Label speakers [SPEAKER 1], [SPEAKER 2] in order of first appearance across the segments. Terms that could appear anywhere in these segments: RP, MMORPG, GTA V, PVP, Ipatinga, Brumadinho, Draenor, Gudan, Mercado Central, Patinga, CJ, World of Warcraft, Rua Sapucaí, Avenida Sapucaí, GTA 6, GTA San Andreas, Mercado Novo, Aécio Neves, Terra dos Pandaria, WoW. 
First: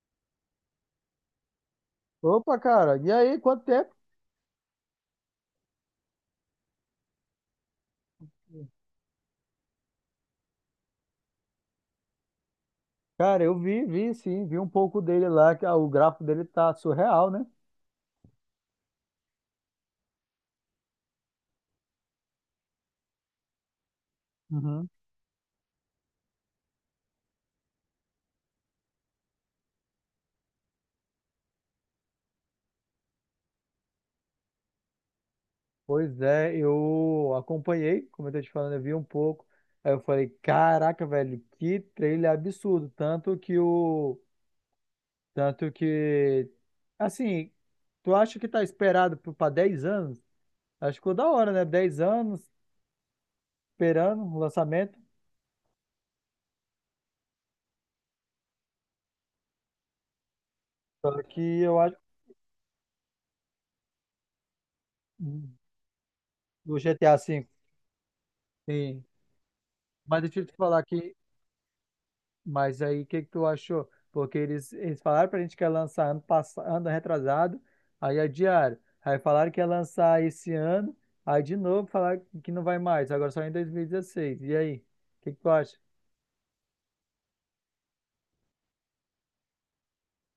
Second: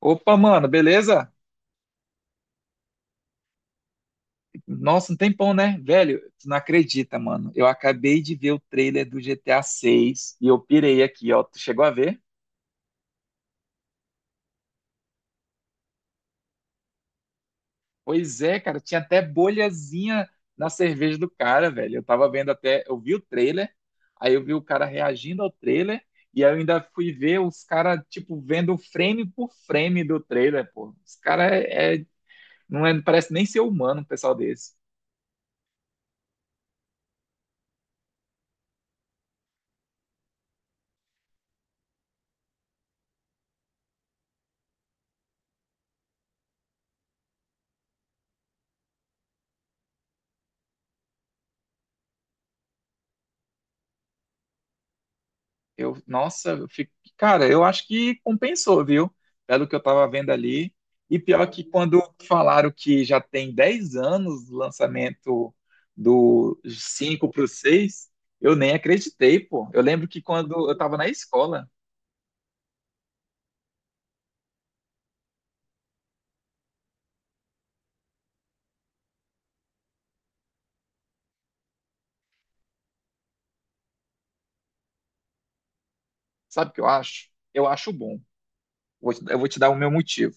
[SPEAKER 1] Opa, mano, beleza?
[SPEAKER 2] Opa, cara, e aí, quanto tempo?
[SPEAKER 1] Nossa, um tempão, né? Velho, tu não acredita, mano. Eu acabei de ver o trailer do GTA 6 e eu pirei aqui, ó. Tu chegou a ver?
[SPEAKER 2] Cara, eu vi, vi sim, vi um pouco dele lá, que o gráfico dele tá surreal, né?
[SPEAKER 1] Pois é, cara, tinha até bolhazinha na cerveja do cara, velho. Eu tava vendo até, eu vi o trailer, aí eu vi o cara
[SPEAKER 2] Uhum.
[SPEAKER 1] reagindo ao trailer e aí eu ainda fui ver os caras, tipo, vendo frame por frame do trailer, pô. Os caras não é, parece nem ser humano, um pessoal desse.
[SPEAKER 2] Pois é, eu acompanhei, como eu tô te falando, eu vi um pouco. Aí eu falei, caraca, velho, que trailer absurdo. Tanto que o. Tanto que. Assim, tu acha que tá esperado pra 10 anos? Acho que ficou da hora, né? 10 anos esperando o lançamento.
[SPEAKER 1] Eu, nossa, eu fico, cara, eu acho que compensou, viu? Pelo que eu tava vendo ali. E
[SPEAKER 2] Só que
[SPEAKER 1] pior que
[SPEAKER 2] eu acho.
[SPEAKER 1] quando falaram que já tem 10 anos o lançamento do
[SPEAKER 2] Do GTA
[SPEAKER 1] 5 para
[SPEAKER 2] V.
[SPEAKER 1] o 6 eu nem
[SPEAKER 2] Sim.
[SPEAKER 1] acreditei, pô. Eu lembro que
[SPEAKER 2] Mas deixa eu te
[SPEAKER 1] quando eu
[SPEAKER 2] falar
[SPEAKER 1] tava na
[SPEAKER 2] que.
[SPEAKER 1] escola,
[SPEAKER 2] Mas aí, o que que tu achou? Porque eles falaram pra gente que ia lançar ano, passado, ano retrasado, aí adiaram. Aí falaram que ia lançar esse ano, aí de novo falaram que não vai mais, agora só em dois mil e dezesseis. E aí, o que que tu acha?
[SPEAKER 1] sabe o que eu acho? Eu acho bom. Eu vou te dar o meu motivo.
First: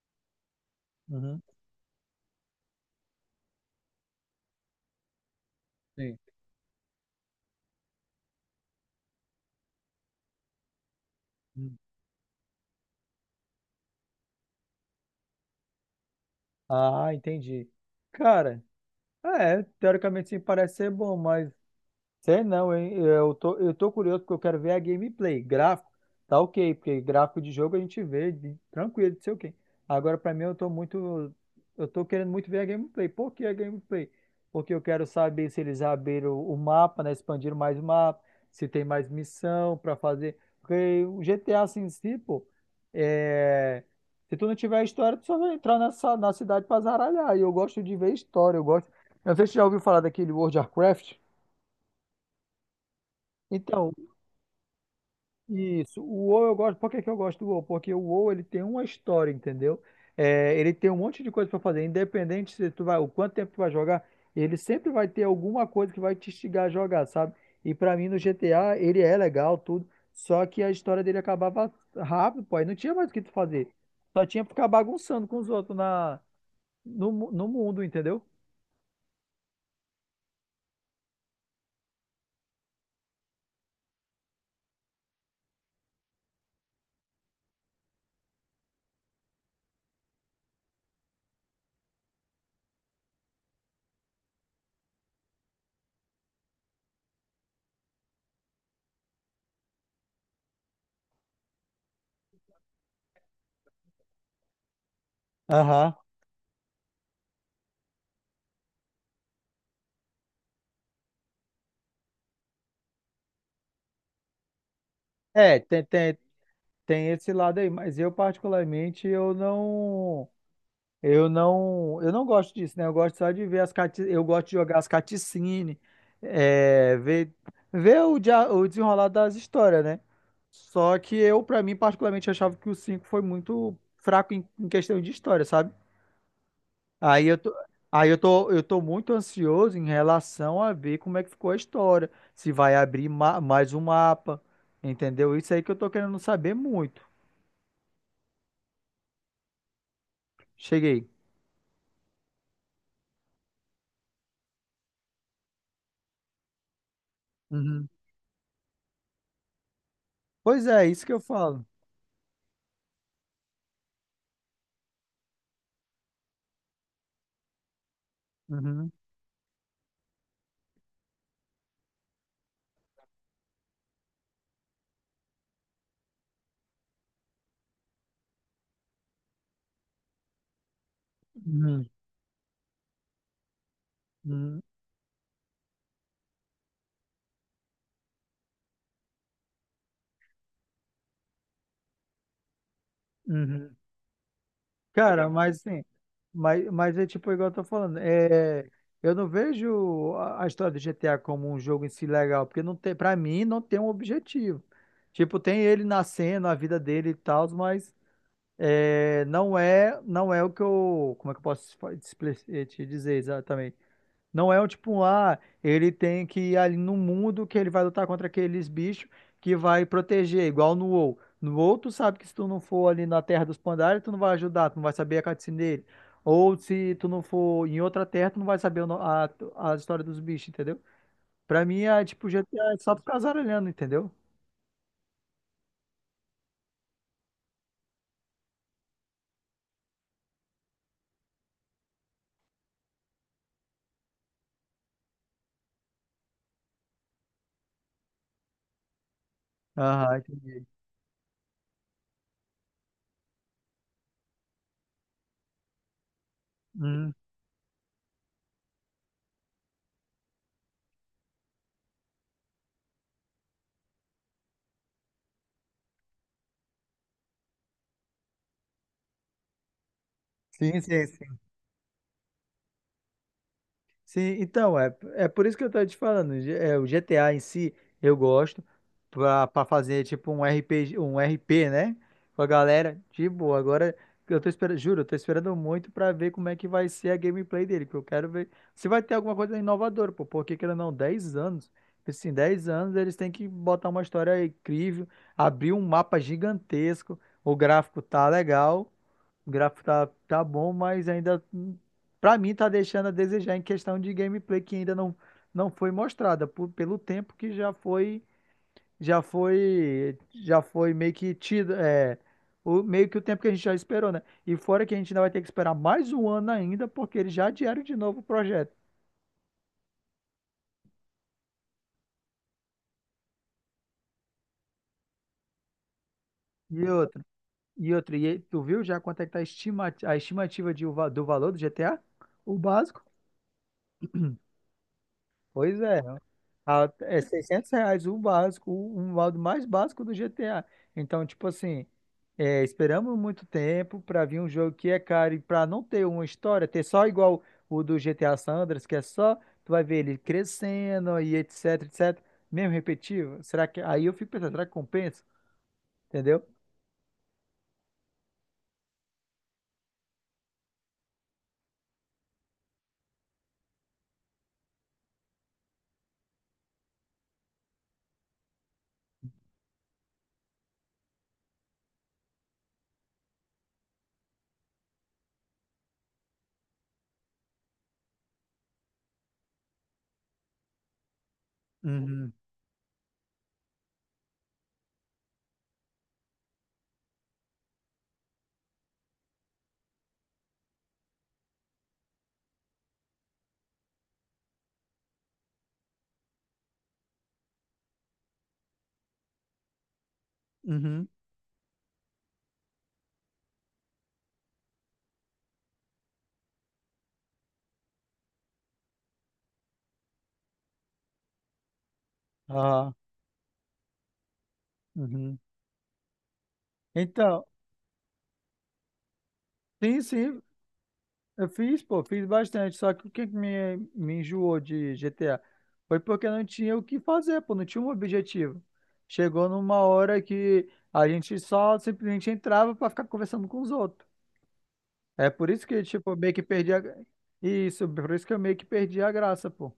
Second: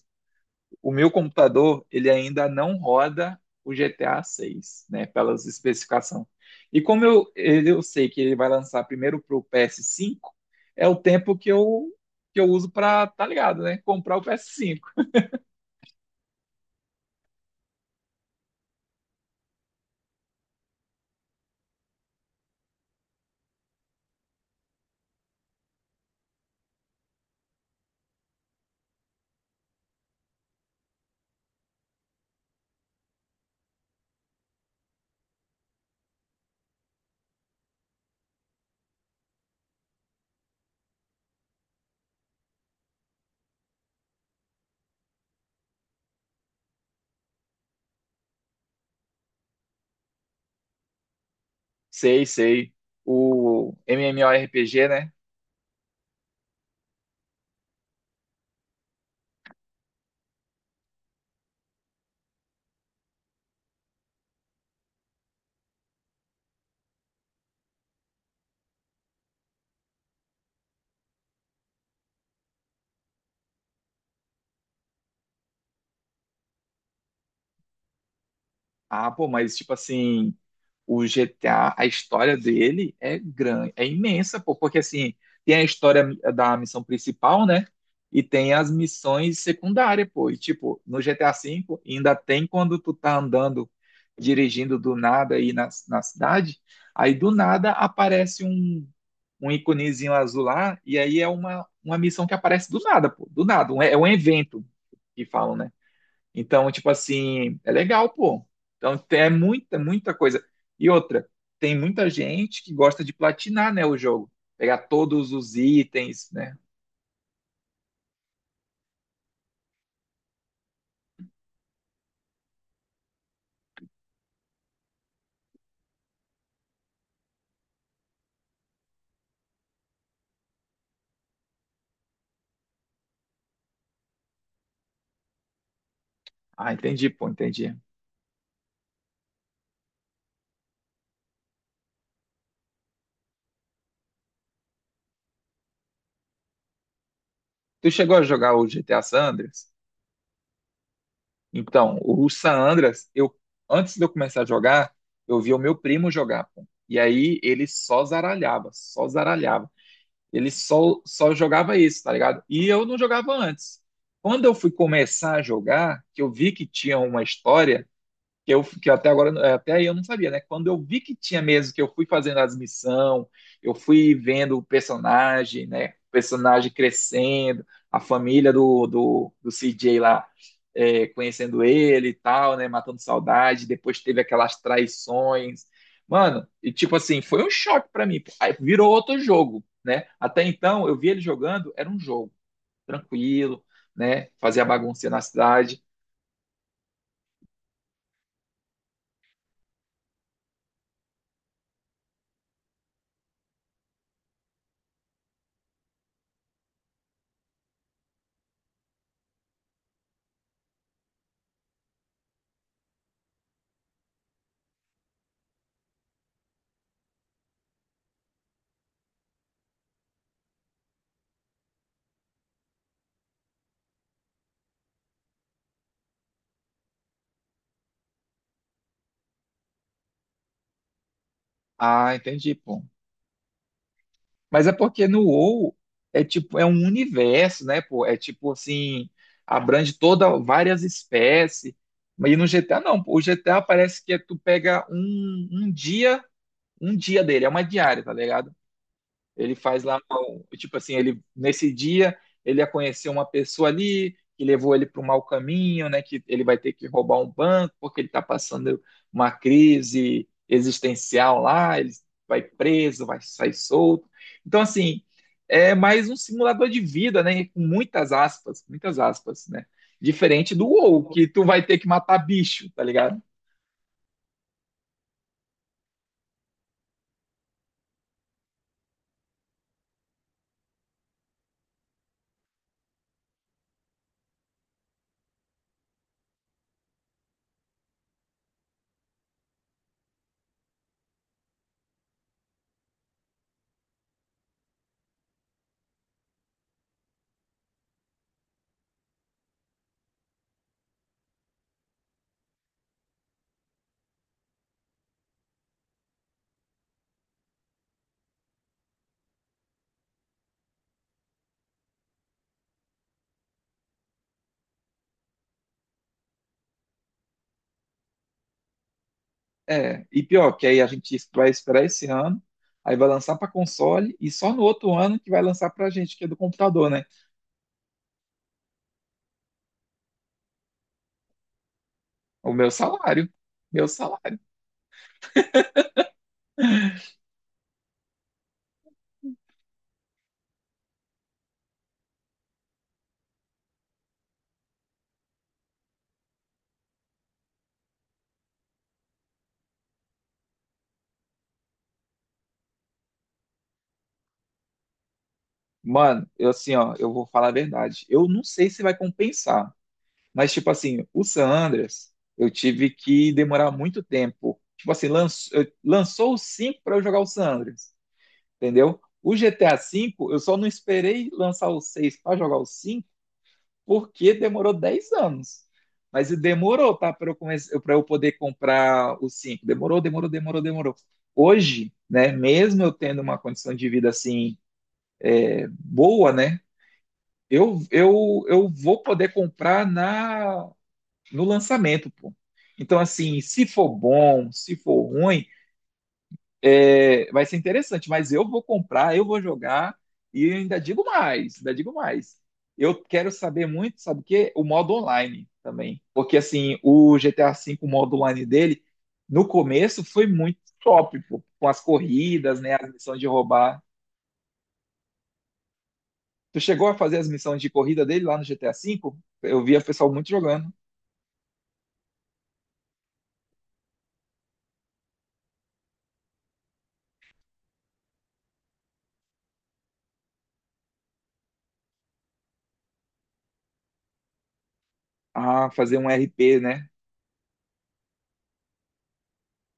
[SPEAKER 1] O meu
[SPEAKER 2] Uhum,
[SPEAKER 1] computador, ele ainda não roda o GTA 6, né, pelas
[SPEAKER 2] sim.
[SPEAKER 1] especificações. Eu sei que ele vai lançar primeiro para o PS5, é o tempo
[SPEAKER 2] Hum.
[SPEAKER 1] que eu uso para, tá ligado, né, comprar o PS5.
[SPEAKER 2] Ah, entendi. Cara, é, teoricamente sim, parece ser bom, mas. Sei não, hein? Eu tô curioso porque eu quero ver a gameplay. Gráfico, tá ok, porque gráfico de jogo a gente vê tranquilo, não sei o quê. Agora, pra mim, eu tô muito. Eu tô querendo muito ver a gameplay. Por que a gameplay? Porque eu quero saber se eles abriram o mapa, né? Expandiram mais o mapa, se tem mais missão pra fazer. Porque o GTA assim, em si, pô, é... Se tu não tiver a história, tu só vai entrar nessa, na cidade pra zaralhar. E eu gosto de ver história, eu gosto. Eu não sei se você já ouviu falar daquele World of Warcraft.
[SPEAKER 1] Sei, sei. O
[SPEAKER 2] Então,
[SPEAKER 1] MMORPG, né?
[SPEAKER 2] isso, o WoW eu gosto. Por que que eu gosto do WoW? Porque o WoW ele tem uma história, entendeu? É, ele tem um monte de coisa pra fazer, independente se tu vai, o quanto tempo tu vai jogar, ele sempre vai ter alguma coisa que vai te instigar a jogar, sabe? E pra mim no GTA ele é legal tudo, só que a história dele acabava rápido, pô, aí não tinha mais o que tu fazer. Só tinha pra ficar bagunçando com os outros na no, mu- no mundo, entendeu?
[SPEAKER 1] Ah, pô, mas tipo assim, o GTA, a história dele é grande, é imensa, pô, porque assim, tem a história da missão principal, né? E tem as missões secundárias, pô. E tipo, no GTA V ainda tem quando tu tá andando, dirigindo do nada aí na cidade, aí do nada aparece um iconezinho azul lá, e aí é uma missão que aparece do nada, pô, do nada, é um evento que falam, né?
[SPEAKER 2] Aham.
[SPEAKER 1] Então, tipo assim, é legal, pô. Então, é muita, muita coisa. E outra, tem muita gente que gosta de platinar, né, o jogo. Pegar todos os
[SPEAKER 2] É, tem, tem,
[SPEAKER 1] itens, né?
[SPEAKER 2] tem esse lado aí, mas eu particularmente eu não. Eu não gosto disso, né? Eu gosto só de ver eu gosto de jogar as caticine, é, ver, ver o desenrolar das histórias, né? Só que eu, pra mim, particularmente, achava que o 5 foi muito fraco em questão de história, sabe?
[SPEAKER 1] Ah, entendi,
[SPEAKER 2] Aí
[SPEAKER 1] pô,
[SPEAKER 2] eu tô,
[SPEAKER 1] entendi.
[SPEAKER 2] aí eu tô muito ansioso em relação a ver como é que ficou a história, se vai abrir mais um mapa, entendeu? Isso aí que eu tô querendo saber muito.
[SPEAKER 1] Tu chegou a jogar o GTA San Andreas?
[SPEAKER 2] Cheguei.
[SPEAKER 1] Então, o San Andreas, eu, antes de eu começar a jogar, eu vi o meu primo jogar, pô. E aí ele
[SPEAKER 2] Uhum.
[SPEAKER 1] só zaralhava, só zaralhava. Ele
[SPEAKER 2] Pois é,
[SPEAKER 1] só,
[SPEAKER 2] isso que eu
[SPEAKER 1] só
[SPEAKER 2] falo.
[SPEAKER 1] jogava isso, tá ligado? E eu não jogava antes. Quando eu fui começar a jogar, que eu vi que tinha uma história, que
[SPEAKER 2] Uhum.
[SPEAKER 1] até agora é, até aí eu não sabia, né? Quando eu vi que tinha mesmo, que eu fui fazendo as missões, eu fui vendo o personagem, né? O personagem crescendo, a família do CJ lá é, conhecendo
[SPEAKER 2] Uhum.
[SPEAKER 1] ele e tal, né? Matando saudade, depois teve aquelas
[SPEAKER 2] Uhum.
[SPEAKER 1] traições. Mano, e tipo assim, foi um choque para mim. Aí virou outro jogo, né? Até então eu vi ele jogando, era um jogo tranquilo,
[SPEAKER 2] Uhum.
[SPEAKER 1] né? Fazia bagunça na
[SPEAKER 2] Cara, mas
[SPEAKER 1] cidade.
[SPEAKER 2] assim, mas é tipo igual eu tô falando, eu não vejo a história do GTA como um jogo em si legal, porque não tem, para mim não tem um objetivo. Tipo, tem ele nascendo, a vida dele e tal, mas não é o que eu, como é que eu posso te dizer exatamente? Não é o tipo, ele tem que ir ali no mundo que ele vai lutar contra aqueles bichos que vai proteger, igual no WoW. No WoW, tu sabe que se tu não for ali na Terra dos Pandaria, tu não vai ajudar, tu não vai saber a cutscene dele. Ou se tu não for em outra terra, tu não vai saber o no- a história dos bichos, entendeu? Pra mim é
[SPEAKER 1] Ah,
[SPEAKER 2] tipo
[SPEAKER 1] entendi,
[SPEAKER 2] GTA, é
[SPEAKER 1] pô.
[SPEAKER 2] só tu casar olhando, entendeu?
[SPEAKER 1] Mas é porque no WoW é tipo, é um universo, né, pô? É tipo assim, abrange toda várias espécies. Mas e no GTA não, pô. O GTA parece que é tu pega um dia dele, é uma diária, tá ligado? Ele faz lá,
[SPEAKER 2] Aham, entendi.
[SPEAKER 1] tipo assim, ele nesse dia ele ia conhecer uma pessoa ali que levou ele para o mau caminho, né? Que ele vai ter que
[SPEAKER 2] Hum,
[SPEAKER 1] roubar um banco porque ele está passando uma crise existencial lá. Ele vai preso, vai sair solto. Então assim, é mais um simulador de vida, né? Com muitas aspas, né? Diferente do
[SPEAKER 2] sim, sim,
[SPEAKER 1] WoW, que
[SPEAKER 2] sim.
[SPEAKER 1] tu vai ter que matar bicho, tá ligado?
[SPEAKER 2] Sim, então, é por isso que eu tô te falando. O GTA em si, eu gosto pra fazer tipo um RPG, um RP, né? Com a galera, de boa. Agora, eu tô esperando, juro, eu tô esperando muito pra ver como é que vai ser a gameplay dele, que eu quero ver se vai ter alguma coisa inovadora, pô, porque querendo ou não, 10 anos, assim, 10 anos eles têm que botar uma história incrível, abrir um mapa gigantesco, o gráfico tá legal, o gráfico tá bom, mas ainda. Pra mim, tá deixando a desejar em questão de gameplay que ainda não foi mostrada, pelo tempo que já foi meio que tido, meio que o tempo que a gente já esperou, né? E fora que a gente ainda vai ter que esperar mais um ano ainda, porque eles já adiaram de novo o projeto.
[SPEAKER 1] É, e pior, que aí a gente vai esperar esse ano, aí vai lançar para console e só no outro ano que vai lançar para gente, que é do
[SPEAKER 2] E
[SPEAKER 1] computador, né?
[SPEAKER 2] outro, e outro, e tu viu já quanto é que tá a estimativa de, do valor do GTA?
[SPEAKER 1] O
[SPEAKER 2] O
[SPEAKER 1] meu
[SPEAKER 2] básico?
[SPEAKER 1] salário, meu salário.
[SPEAKER 2] Pois é. É R$ 600 o básico, o modo mais básico do GTA. Então, tipo assim, esperamos muito tempo para vir um jogo que é caro e para não ter uma história, ter só igual o do GTA Sandras, que é só, tu vai ver ele crescendo e etc, etc, mesmo repetitivo. Será que, aí eu fico pensando, será que compensa?
[SPEAKER 1] Mano,
[SPEAKER 2] Entendeu?
[SPEAKER 1] eu assim, ó, eu vou falar a verdade. Eu não sei se vai compensar, mas tipo assim, o San Andreas, eu tive que demorar muito tempo. Tipo assim, lançou o 5 para eu jogar o San Andreas, entendeu? O GTA V, eu só não esperei lançar o 6 para jogar o cinco, porque demorou 10 anos. Mas e demorou, tá? Pra eu poder comprar os cinco. Demorou, demorou, demorou, demorou. Hoje, né,
[SPEAKER 2] Uhum,
[SPEAKER 1] mesmo eu tendo uma condição de vida assim boa, né? Eu vou poder comprar na no lançamento, pô. Então, assim, se for bom, se for ruim, é, vai ser interessante, mas eu vou comprar, eu vou jogar e ainda digo
[SPEAKER 2] uhum,
[SPEAKER 1] mais, ainda digo mais. Eu quero saber muito, sabe o quê? O modo online também. Porque assim, o GTA V, o modo online dele, no começo foi muito top, pô, com as corridas, né, as
[SPEAKER 2] ah,
[SPEAKER 1] missões de roubar.
[SPEAKER 2] uhum.
[SPEAKER 1] Tu chegou a fazer as
[SPEAKER 2] Então,
[SPEAKER 1] missões de corrida dele lá no GTA V? Eu via o
[SPEAKER 2] sim,
[SPEAKER 1] pessoal muito
[SPEAKER 2] sim.
[SPEAKER 1] jogando.
[SPEAKER 2] Eu fiz, pô, fiz bastante, só que o que que me enjoou de GTA foi porque não tinha o que fazer, pô, não tinha um objetivo. Chegou numa hora que a gente só simplesmente entrava pra ficar conversando com os outros. É por isso
[SPEAKER 1] Ah,
[SPEAKER 2] que,
[SPEAKER 1] fazer um
[SPEAKER 2] tipo, eu meio que
[SPEAKER 1] RP,
[SPEAKER 2] perdi a.
[SPEAKER 1] né?
[SPEAKER 2] Isso, por isso que eu meio que perdi a graça, pô.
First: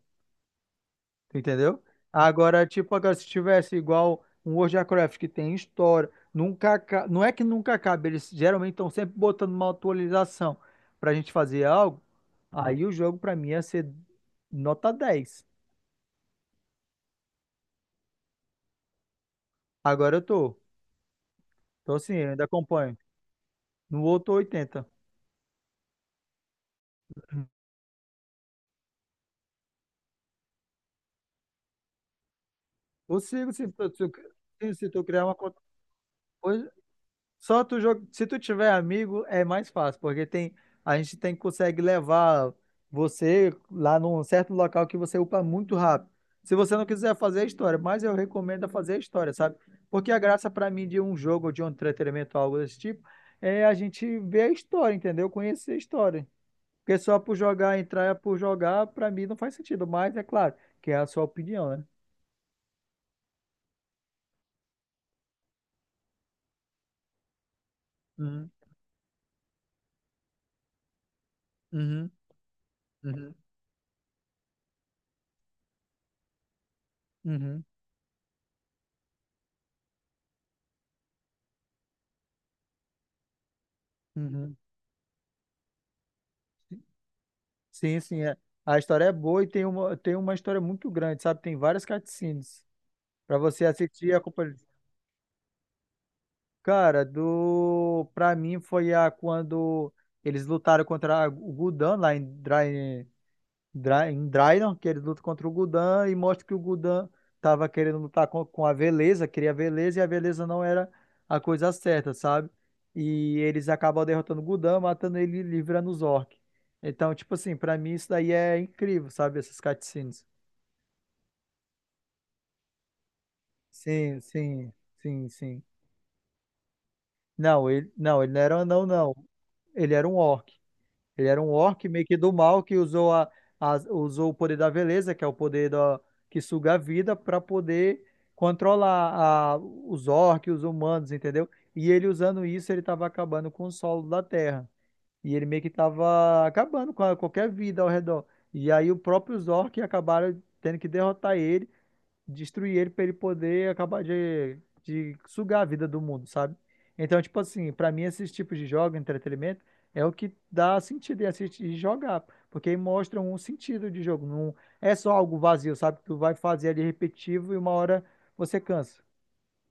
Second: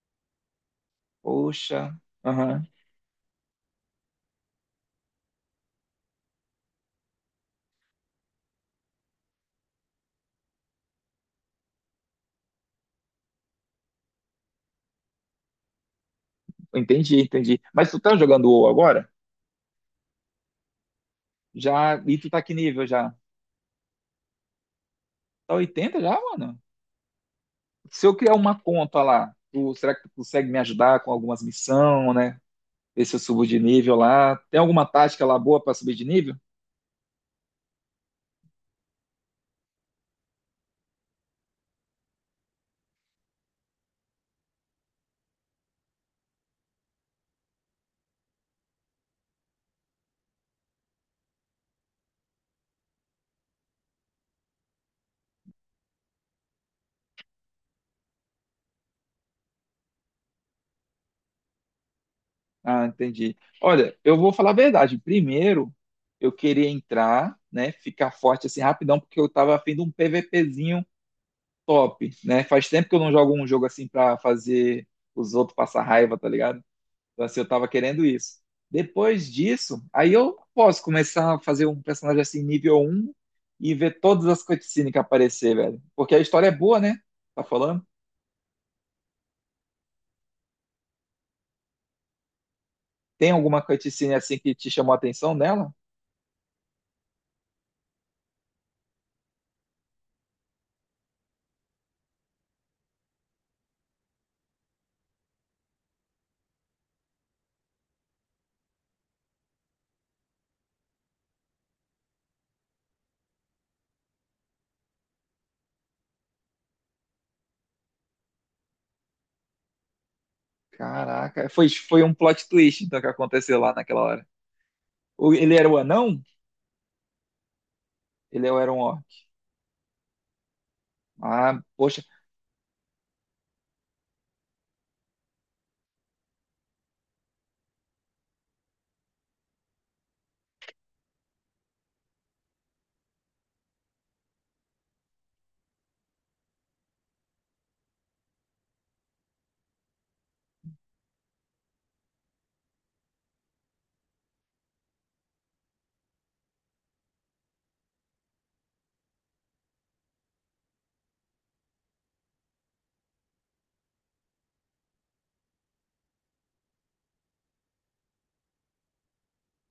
[SPEAKER 1] Poxa,
[SPEAKER 2] Entendeu?
[SPEAKER 1] aham,
[SPEAKER 2] Agora, tipo, agora se tivesse igual um World of Warcraft que tem história, nunca, aca- não é que nunca acaba, eles geralmente estão sempre botando uma atualização pra gente fazer algo, aí o jogo pra mim ia ser nota 10.
[SPEAKER 1] entendi, entendi. Mas tu tá jogando o WoW agora?
[SPEAKER 2] Agora eu tô.
[SPEAKER 1] Já,
[SPEAKER 2] Tô sim
[SPEAKER 1] e tu
[SPEAKER 2] eu
[SPEAKER 1] tá
[SPEAKER 2] ainda
[SPEAKER 1] que nível
[SPEAKER 2] acompanho.
[SPEAKER 1] já?
[SPEAKER 2] No outro 80.
[SPEAKER 1] Tá 80 já, mano? Se eu criar uma conta lá, será que tu consegue me ajudar com algumas missões, né? Ver se eu subo
[SPEAKER 2] Consigo
[SPEAKER 1] de
[SPEAKER 2] se tu,
[SPEAKER 1] nível
[SPEAKER 2] se
[SPEAKER 1] lá. Tem
[SPEAKER 2] tu
[SPEAKER 1] alguma
[SPEAKER 2] se tu
[SPEAKER 1] tática
[SPEAKER 2] criar uma
[SPEAKER 1] lá
[SPEAKER 2] conta.
[SPEAKER 1] boa para subir de nível?
[SPEAKER 2] Só tu joga. Se tu tiver amigo, é mais fácil, porque tem a gente tem consegue levar você lá num certo local que você upa muito rápido. Se você não quiser fazer a história, mas eu recomendo é fazer a história, sabe? Porque a graça pra mim de um jogo ou de um entretenimento, algo desse tipo, é a gente ver a história, entendeu? Conhecer a história. Porque só por jogar, entrar por jogar, pra mim não faz sentido. Mas é claro, que é a sua opinião, né?
[SPEAKER 1] Ah, entendi. Olha, eu vou falar a verdade. Primeiro, eu queria entrar, né? Ficar forte
[SPEAKER 2] Uhum,
[SPEAKER 1] assim rapidão, porque eu tava afim de um PVPzinho
[SPEAKER 2] uhum,
[SPEAKER 1] top, né? Faz tempo que eu não
[SPEAKER 2] uhum,
[SPEAKER 1] jogo um jogo assim pra fazer os outros passar raiva, tá ligado? Então, assim, eu
[SPEAKER 2] uhum,
[SPEAKER 1] tava querendo isso. Depois disso, aí eu posso começar a fazer um personagem assim, nível um e ver todas as
[SPEAKER 2] uhum.
[SPEAKER 1] cutscenes que aparecer, velho. Porque a história é boa, né? Tá falando?
[SPEAKER 2] Sim, sim, é. A história é boa e tem uma história muito grande, sabe? Tem várias cutscenes
[SPEAKER 1] Tem
[SPEAKER 2] para
[SPEAKER 1] alguma
[SPEAKER 2] você assistir
[SPEAKER 1] cutscene
[SPEAKER 2] a
[SPEAKER 1] assim que
[SPEAKER 2] acompanhar.
[SPEAKER 1] te chamou a atenção nela?
[SPEAKER 2] Cara, do para mim foi a quando eles lutaram contra o Gudan lá em Draenor, que ele luta contra o Gudan e mostra que o Gudan estava querendo lutar com a Veleza, queria a Veleza e a Veleza não era a coisa certa, sabe? E eles acabam derrotando o Gudan, matando ele e livrando os orcs. Então, tipo assim, pra mim isso daí é incrível, sabe? Essas cutscenes.
[SPEAKER 1] Caraca, foi um plot twist então que aconteceu lá naquela
[SPEAKER 2] Sim,
[SPEAKER 1] hora.
[SPEAKER 2] sim, sim,
[SPEAKER 1] Ele
[SPEAKER 2] sim.
[SPEAKER 1] era o anão?
[SPEAKER 2] Não, ele não, ele não
[SPEAKER 1] Ele
[SPEAKER 2] era um
[SPEAKER 1] era um
[SPEAKER 2] anão,
[SPEAKER 1] orc.
[SPEAKER 2] não. Ele era um orc. Ele era um
[SPEAKER 1] Ah,
[SPEAKER 2] orc
[SPEAKER 1] poxa,
[SPEAKER 2] meio que do mal que usou o poder da beleza, que é o poder da, que suga a vida, para poder controlar os orcs, os humanos, entendeu? E ele usando isso, ele estava acabando com o solo da Terra. E ele meio que estava acabando com qualquer vida ao redor. E aí os próprios orcs acabaram tendo que derrotar ele destruir ele pra ele poder acabar de sugar a vida do mundo, sabe? Então, tipo assim, pra mim esses tipos de jogos, entretenimento, é o que dá sentido em assistir e jogar, porque mostram um sentido de jogo, não é só algo vazio, sabe? Que tu vai fazer ali repetitivo e uma hora você cansa.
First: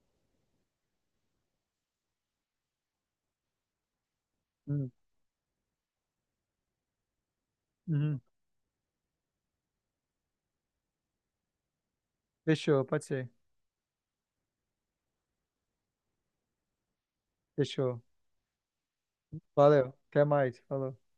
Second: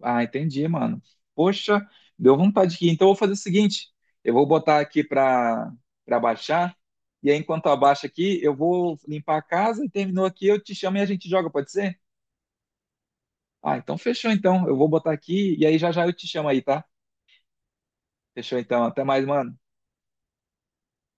[SPEAKER 1] ah, entendi, mano. Poxa, deu vontade aqui. Então eu vou fazer o seguinte, eu vou botar
[SPEAKER 2] Hum,
[SPEAKER 1] aqui para baixar e aí enquanto abaixa
[SPEAKER 2] uhum.
[SPEAKER 1] aqui, eu vou limpar a casa e terminou aqui, eu te chamo e a gente joga, pode ser?
[SPEAKER 2] Fechou, pode ser.
[SPEAKER 1] Ah, então fechou então. Eu vou botar aqui e aí já já eu te chamo aí, tá?
[SPEAKER 2] Fechou.
[SPEAKER 1] Fechou então. Até mais, mano.
[SPEAKER 2] Valeu. Até mais. Falou.